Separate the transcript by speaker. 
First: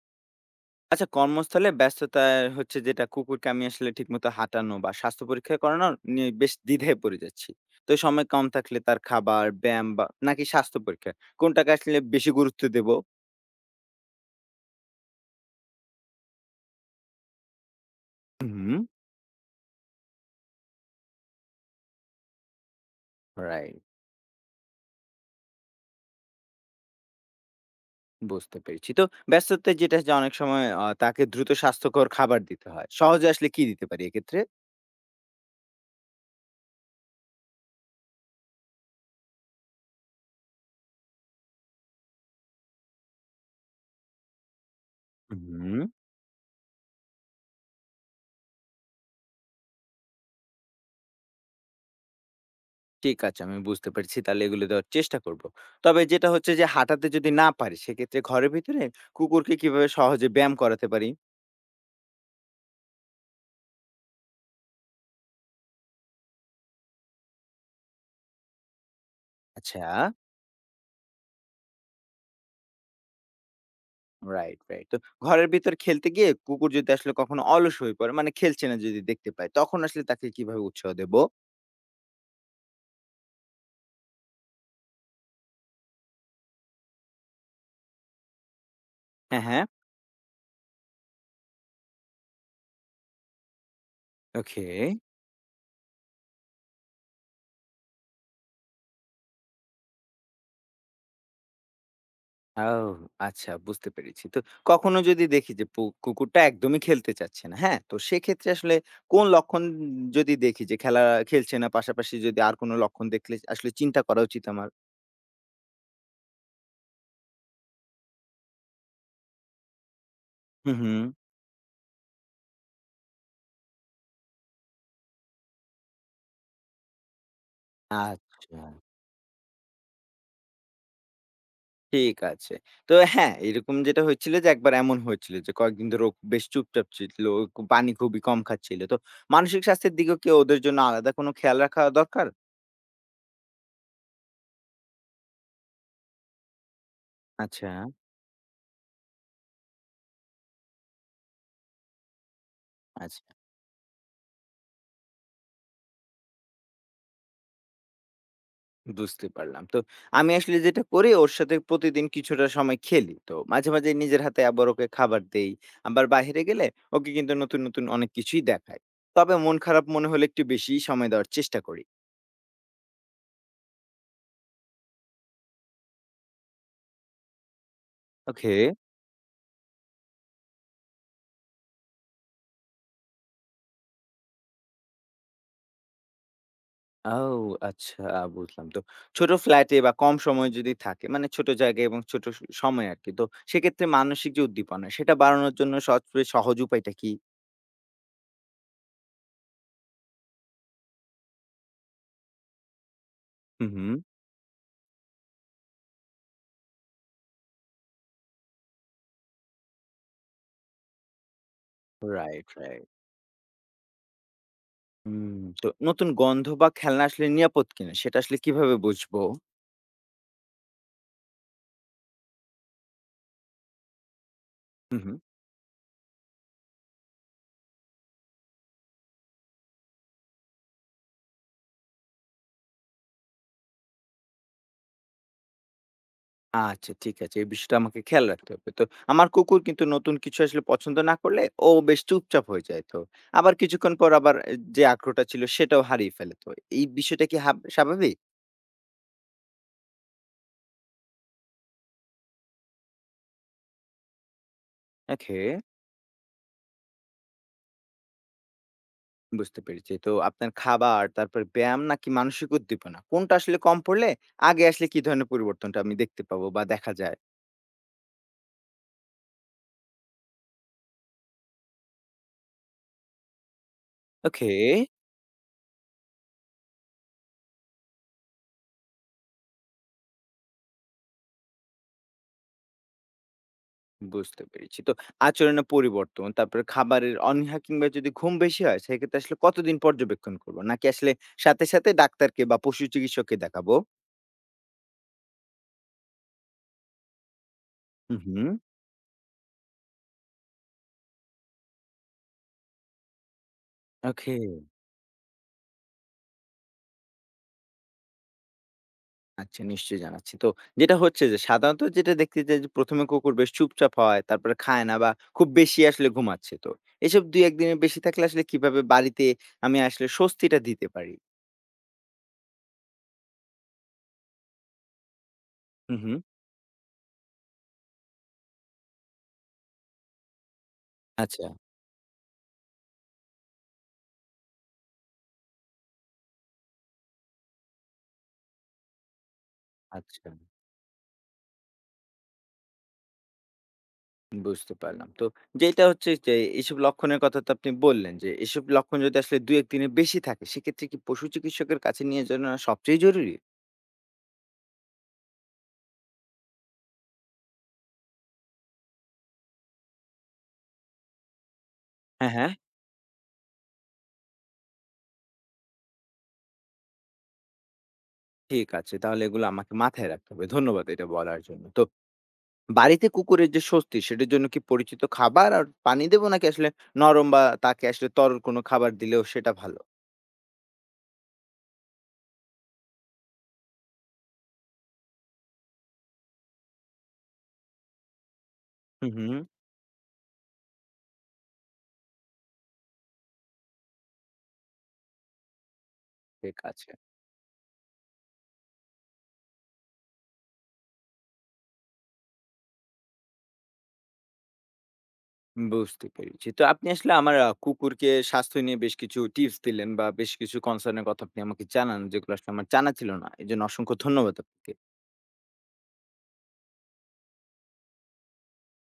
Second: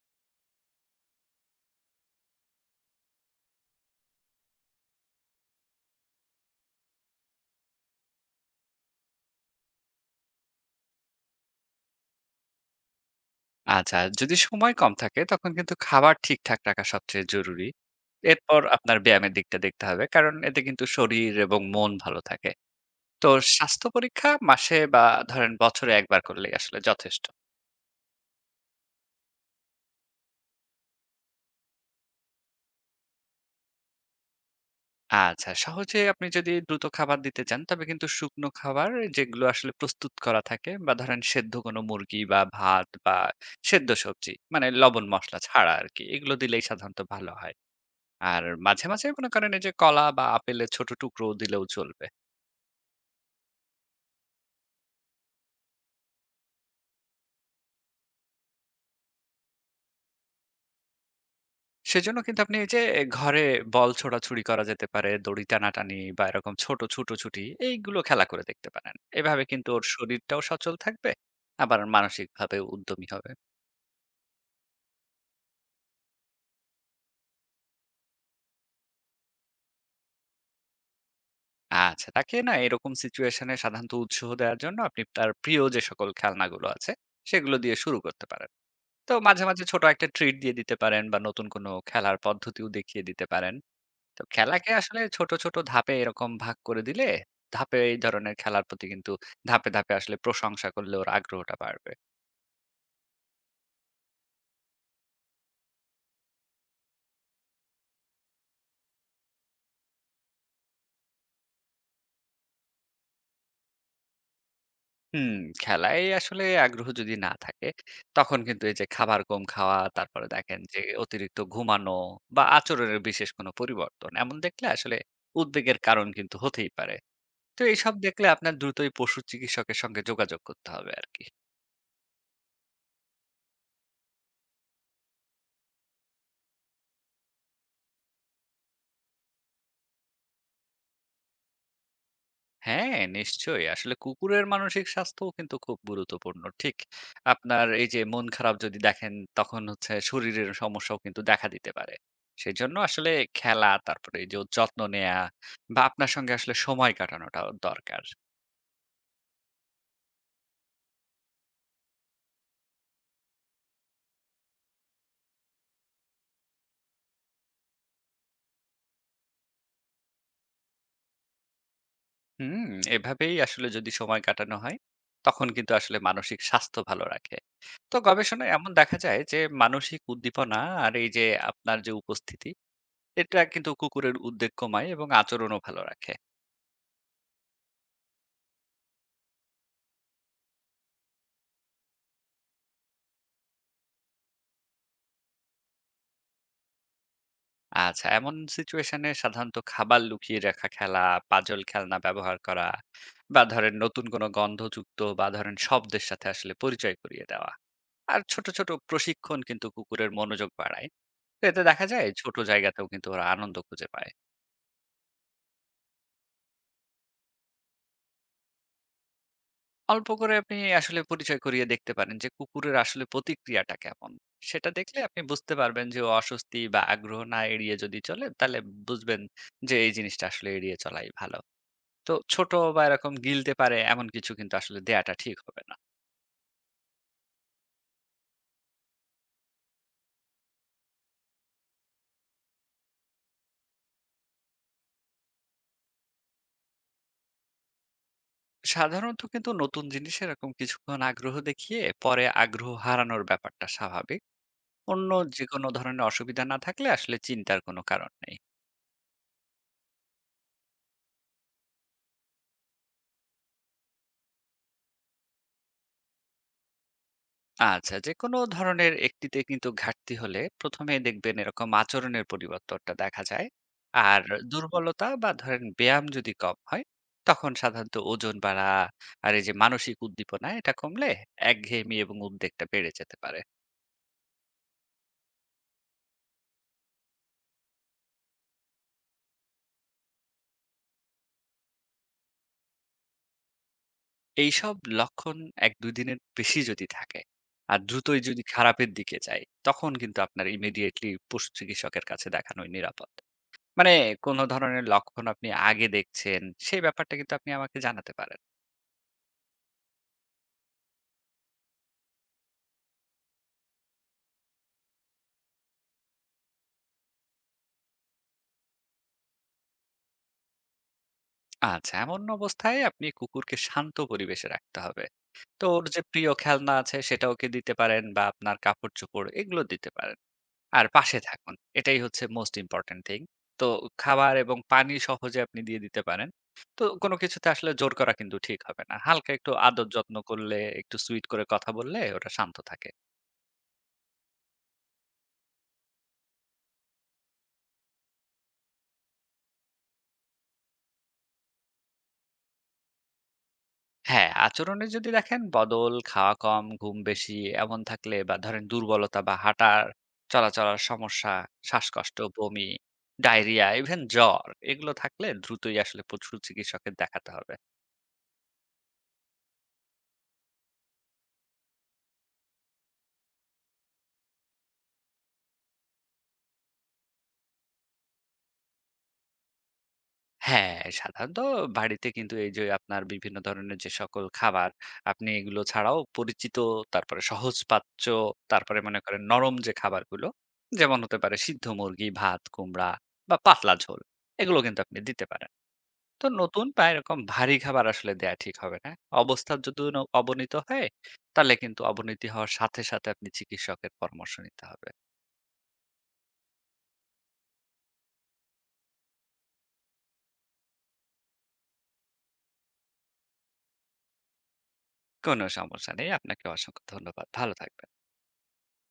Speaker 1: আচ্ছা, কর্মস্থলে ব্যস্ততায় হচ্ছে যেটা কুকুরকে আমি আসলে ঠিকমতো হাঁটানো বা স্বাস্থ্য পরীক্ষা করানোর নিয়ে বেশ দ্বিধায় পড়ে যাচ্ছি। তো সময় কম থাকলে তার খাবার, ব্যায়াম বা নাকি স্বাস্থ্য পরীক্ষা কোনটাকে আসলে বেশি গুরুত্ব দেব?
Speaker 2: আচ্ছা, যদি সময় কম থাকে তখন কিন্তু খাবার ঠিকঠাক রাখা সবচেয়ে জরুরি। এরপর
Speaker 1: হুম,
Speaker 2: আপনার ব্যায়ামের দিকটা দেখতে হবে। কারণ এতে কিন্তু শরীর এবং মন ভালো থাকে। তো
Speaker 1: রাইট।
Speaker 2: স্বাস্থ্য পরীক্ষা মাসে বা ধরেন বছরে ১ বার করলেই আসলে যথেষ্ট।
Speaker 1: বুঝতে পেরেছি। তো ব্যস্ততায় যেটা যে অনেক সময় তাকে দ্রুত স্বাস্থ্যকর খাবার দিতে হয়। সহজে আসলে কি দিতে পারি এক্ষেত্রে?
Speaker 2: আচ্ছা, সহজে আপনি যদি দ্রুত খাবার দিতে চান তবে কিন্তু শুকনো খাবার যেগুলো আসলে প্রস্তুত করা থাকে বা ধরেন সেদ্ধ কোনো মুরগি বা ভাত বা সেদ্ধ সবজি মানে লবণ মসলা ছাড়া
Speaker 1: হুম।
Speaker 2: আরকি এগুলো দিলেই সাধারণত ভালো হয়। আর মাঝে মাঝে মনে করেন এই যে কলা বা আপেলের ছোট টুকরো দিলেও চলবে।
Speaker 1: ঠিক আছে, আমি বুঝতে পেরেছি। তাহলে এগুলো দেওয়ার চেষ্টা করব। তবে যেটা হচ্ছে যে হাঁটাতে যদি না পারি সেক্ষেত্রে ঘরের ভিতরে কুকুরকে কিভাবে সহজে ব্যায়াম করাতে পারি?
Speaker 2: সেজন্য কিন্তু আপনি এই যে ঘরে বল ছোড়াছুড়ি করা যেতে পারে, দড়ি টানাটানি বা এরকম ছোট ছুটোছুটি এইগুলো খেলা করে দেখতে পারেন। এভাবে কিন্তু ওর
Speaker 1: আচ্ছা।
Speaker 2: শরীরটাও সচল থাকবে, আবার মানসিকভাবেও উদ্যমী হবে।
Speaker 1: Right, right. তো ঘরের ভিতর খেলতে গিয়ে কুকুর যদি আসলে কখনো অলস হয়ে পড়ে, মানে খেলছে না যদি দেখতে পায়, তখন আসলে তাকে কিভাবে উৎসাহ দেব?
Speaker 2: আচ্ছা, তাকে না এরকম সিচুয়েশন এ সাধারণত উৎসাহ দেওয়ার জন্য আপনি তার প্রিয় যে সকল খেলনাগুলো আছে, সেগুলো দিয়ে শুরু করতে পারেন। তো মাঝে,
Speaker 1: হ্যাঁ,
Speaker 2: মাঝে
Speaker 1: হ্যাঁ।
Speaker 2: ছোট একটা ট্রিট দিয়ে দিতে পারেন বা নতুন কোনো খেলার পদ্ধতিও দেখিয়ে দিতে পারেন। তো
Speaker 1: ওকে।
Speaker 2: খেলাকে আসলে ছোট, ছোট ধাপে এরকম ভাগ করে দিলে, ধাপে এই ধরনের খেলার প্রতি কিন্তু ধাপে, ধাপে আসলে প্রশংসা করলে ওর আগ্রহটা বাড়বে।
Speaker 1: আও আচ্ছা, বুঝতে পেরেছি। তো কখনো যদি দেখি যে কুকুরটা একদমই খেলতে চাচ্ছে না, হ্যাঁ? তো সেক্ষেত্রে আসলে কোন লক্ষণ যদি দেখি যে খেলছে না, পাশাপাশি যদি আর কোন লক্ষণ দেখলে আসলে চিন্তা করা উচিত আমার?
Speaker 2: হুম, খেলায় আসলে আগ্রহ যদি না থাকে, তখন কিন্তু এই যে খাবার কম খাওয়া, তারপরে দেখেন
Speaker 1: হুম,
Speaker 2: যে
Speaker 1: হুম।
Speaker 2: অতিরিক্ত ঘুমানো বা আচরণের বিশেষ কোনো পরিবর্তন, এমন দেখলে আসলে উদ্বেগের কারণ কিন্তু হতেই পারে। তো এইসব দেখলে আপনার
Speaker 1: আচ্ছা।
Speaker 2: দ্রুতই পশু চিকিৎসকের সঙ্গে যোগাযোগ করতে হবে আরকি।
Speaker 1: ঠিক আছে। তো হ্যাঁ, এরকম যেটা হয়েছিল যে একবার এমন হয়েছিল যে কয়েকদিন ধরে ও বেশ চুপচাপ ছিল। পানি খুবই কম খাচ্ছিল। তো মানসিক স্বাস্থ্যের দিকেও কি ওদের জন্য আলাদা কোনো খেয়াল রাখা দরকার?
Speaker 2: হ্যাঁ, নিশ্চয়ই। আসলে কুকুরের মানসিক স্বাস্থ্যও কিন্তু খুব গুরুত্বপূর্ণ। ঠিক আপনার
Speaker 1: আচ্ছা।
Speaker 2: এই যে মন খারাপ যদি দেখেন, তখন হচ্ছে শরীরের সমস্যাও কিন্তু দেখা দিতে পারে। সেজন্য আসলে
Speaker 1: আচ্ছা,
Speaker 2: খেলা, তারপরে এই যে ওর যত্ন নেয়া বা আপনার সঙ্গে আসলে সময় কাটানোটা ওর দরকার।
Speaker 1: বুঝতে পারলাম। তো আমি আসলে যেটা করি ওর সাথে প্রতিদিন কিছুটা সময় খেলি। তো মাঝে, মাঝে নিজের হাতে আবার ওকে খাবার দেই। আবার বাইরে গেলে ওকে কিন্তু নতুন, নতুন অনেক কিছুই দেখাই। তবে মন খারাপ মনে হলে একটু বেশিই সময় দেওয়ার চেষ্টা করি।
Speaker 2: হুম, এভাবেই আসলে যদি সময় কাটানো হয়, তখন কিন্তু আসলে মানসিক স্বাস্থ্য ভালো রাখে। তো
Speaker 1: ওকে।
Speaker 2: গবেষণায় এমন দেখা যায় যে মানসিক উদ্দীপনা আর এই যে আপনার যে উপস্থিতি, এটা কিন্তু কুকুরের উদ্বেগ কমায় এবং আচরণও ভালো রাখে।
Speaker 1: আও আচ্ছা, বুঝলাম। তো ছোট ফ্ল্যাটে বা কম সময় যদি থাকে মানে ছোট জায়গায় এবং ছোট সময় আরকি। তো সেক্ষেত্রে মানসিক যে উদ্দীপনা সেটা বাড়ানোর জন্য সবচেয়ে সহজ উপায়টা কি?
Speaker 2: আচ্ছা, এমন সিচুয়েশনে সাধারণত খাবার লুকিয়ে রাখা খেলা, পাজল খেলনা ব্যবহার করা বা
Speaker 1: হুম,
Speaker 2: ধরেন
Speaker 1: হুম।
Speaker 2: নতুন কোনো গন্ধযুক্ত বা ধরেন শব্দের সাথে আসলে পরিচয় করিয়ে দেওয়া। আর ছোট, ছোট প্রশিক্ষণ কিন্তু কুকুরের মনোযোগ বাড়ায়। তো এতে দেখা যায় ছোট
Speaker 1: রাইট,
Speaker 2: জায়গাতেও
Speaker 1: রাইট।
Speaker 2: কিন্তু ওরা আনন্দ খুঁজে পায়।
Speaker 1: হুম, তো নতুন গন্ধ বা খেলনা আসলে নিরাপদ কিনা সেটা আসলে কিভাবে বুঝবো?
Speaker 2: অল্প করে আপনি আসলে পরিচয় করিয়ে দেখতে পারেন যে কুকুরের আসলে প্রতিক্রিয়াটা কেমন। সেটা দেখলে
Speaker 1: হুম, হুম।
Speaker 2: আপনি বুঝতে পারবেন যে ও অস্বস্তি বা আগ্রহ না এড়িয়ে যদি চলে তাহলে বুঝবেন যে এই জিনিসটা আসলে এড়িয়ে চলাই ভালো। তো ছোট বা এরকম গিলতে পারে এমন কিছু কিন্তু আসলে দেয়াটা ঠিক হবে না।
Speaker 1: আচ্ছা, ঠিক আছে। এই বিষয়টা আমাকে খেয়াল রাখতে হবে। তো আমার কুকুর কিন্তু নতুন কিছু আসলে পছন্দ না করলে ও বেশ চুপচাপ হয়ে যায় তো। আবার কিছুক্ষণ পর যে আগ্রহটা ছিল সেটাও হারিয়ে ফেলে তো। এই বিষয়টা কি স্বাভাবিক?
Speaker 2: সাধারণত কিন্তু নতুন জিনিসে এরকম কিছুক্ষণ আগ্রহ দেখিয়ে পরে আগ্রহ হারানোর ব্যাপারটা স্বাভাবিক। অন্য
Speaker 1: ওকে।
Speaker 2: যেকোনো ধরনের অসুবিধা না থাকলে আসলে চিন্তার কোনো কারণ নেই।
Speaker 1: বুঝতে পেরেছি। তো আপনার খাবার, তারপর ব্যায়াম নাকি মানসিক উদ্দীপনা? কোনটা আসলে কম পড়লে আগে আসলে কি ধরনের পরিবর্তনটা আমি দেখতে পাবো বা দেখা যায়?
Speaker 2: আচ্ছা, যেকোনো ধরনের একটিতে কিন্তু ঘাটতি হলে প্রথমে দেখবেন এরকম আচরণের পরিবর্তনটা দেখা যায়। আর
Speaker 1: ওকে,
Speaker 2: দুর্বলতা বা ধরেন ব্যায়াম যদি কম হয়, তখন সাধারণত ওজন বাড়া আর এই যে মানসিক উদ্দীপনা এটা কমলে একঘেয়েমি এবং উদ্বেগটা বেড়ে যেতে পারে।
Speaker 1: বুঝতে পেরেছি। তো আচরণে পরিবর্তন, তারপরে খাবারের অনীহা কিংবা যদি ঘুম বেশি হয়, সেক্ষেত্রে আসলে কতদিন পর্যবেক্ষণ করব? নাকি আসলে সাথে, সাথে ডাক্তারকে বা পশু চিকিৎসককে দেখাবো?
Speaker 2: এইসব লক্ষণ ১-২ দিনের বেশি যদি থাকে আর
Speaker 1: হুম,
Speaker 2: দ্রুতই যদি
Speaker 1: হুম।
Speaker 2: খারাপের দিকে যায়, তখন কিন্তু আপনার ইমিডিয়েটলি পশু চিকিৎসকের কাছে দেখানোই নিরাপদ। মানে
Speaker 1: ওকে।
Speaker 2: কোন ধরনের লক্ষণ আপনি আগে দেখছেন, সেই ব্যাপারটা কিন্তু আপনি আমাকে জানাতে পারেন।
Speaker 1: আচ্ছা, নিশ্চয়ই জানাচ্ছি। তো যেটা হচ্ছে যে সাধারণত যেটা দেখতে যাই যে ১ম এ কুকুর বেশ চুপচাপ হয়, তারপরে খায় না বা খুব বেশি আসলে ঘুমাচ্ছে। তো এসব ২-১ দিনের বেশি থাকলে আসলে কিভাবে বাড়িতে আমি আসলে স্বস্তিটা দিতে পারি?
Speaker 2: আচ্ছা, এমন অবস্থায় আপনি কুকুরকে শান্ত পরিবেশে রাখতে হবে। তো ওর
Speaker 1: হুম,
Speaker 2: যে
Speaker 1: হুম।
Speaker 2: প্রিয় খেলনা আছে সেটা ওকে দিতে পারেন বা আপনার কাপড়-চোপড় এগুলো দিতে পারেন। আর পাশে
Speaker 1: আচ্ছা।
Speaker 2: থাকুন। এটাই হচ্ছে মোস্ট ইম্পোর্টেন্ট থিং। তো খাবার এবং পানি সহজে আপনি দিয়ে দিতে পারেন। তো কোন কিছুতে আসলে জোর করা কিন্তু ঠিক হবে না। হালকা একটু আদর যত্ন
Speaker 1: আচ্ছা,
Speaker 2: করলে, একটু সুইট করে কথা বললে ওটা শান্ত থাকে।
Speaker 1: বুঝতে পারলাম। তো যেটা হচ্ছে যে এসব লক্ষণের কথা তো আপনি বললেন যে এসব লক্ষণ যদি আসলে ২-১ দিনের বেশি থাকে সেক্ষেত্রে কি পশু চিকিৎসকের কাছে নিয়ে যাওয়া সবচেয়ে জরুরি?
Speaker 2: হ্যাঁ, আচরণে যদি দেখেন বদল, খাওয়া কম, ঘুম বেশি এমন থাকলে বা ধরেন দুর্বলতা বা হাঁটার, চলাচলার সমস্যা, শ্বাসকষ্ট,
Speaker 1: হ্যাঁ, হ্যাঁ।
Speaker 2: বমি, ডায়রিয়া, ইভেন জ্বর এগুলো থাকলে দ্রুতই আসলে পশু চিকিৎসকের দেখাতে হবে।
Speaker 1: ঠিক আছে, তাহলে এগুলো আমাকে মাথায় রাখতে হবে। ধন্যবাদ এটা বলার জন্য। তো বাড়িতে কুকুরের যে স্বস্তি সেটার জন্য কি পরিচিত খাবার আর পানি দেবো নাকি আসলে নরম বা তাকে আসলে তরল কোনো খাবার দিলেও সেটা ভালো?
Speaker 2: হ্যাঁ, সাধারণত বাড়িতে কিন্তু এই যে আপনার বিভিন্ন ধরনের যে সকল খাবার, আপনি এগুলো ছাড়াও পরিচিত, তারপরে সহজপাচ্য, তারপরে মনে
Speaker 1: হুম,
Speaker 2: করেন
Speaker 1: হুম।
Speaker 2: নরম যে খাবারগুলো, যেমন হতে পারে সিদ্ধ মুরগি, ভাত, কুমড়া বা পাতলা ঝোল, এগুলো কিন্তু আপনি দিতে পারেন। তো
Speaker 1: ঠিক
Speaker 2: নতুন বা
Speaker 1: আছে।
Speaker 2: এরকম ভারী খাবার আসলে দেয়া ঠিক হবে না। অবস্থা যদি অবনীত হয়, তাহলে কিন্তু অবনতি হওয়ার সাথে সাথে আপনি চিকিৎসকের পরামর্শ নিতে হবে।
Speaker 1: বুঝতে পেরেছি। তো আপনি আসলে আমার কুকুরকে স্বাস্থ্য নিয়ে বেশ কিছু টিপস দিলেন বা বেশ কিছু কনসার্ন এর কথা আপনি আমাকে জানান যেগুলো আসলে আমার জানা ছিল না। এজন্য অসংখ্য ধন্যবাদ আপনাকে।
Speaker 2: কোনো সমস্যা নেই। আপনাকে অসংখ্য ধন্যবাদ। ভালো থাকবেন।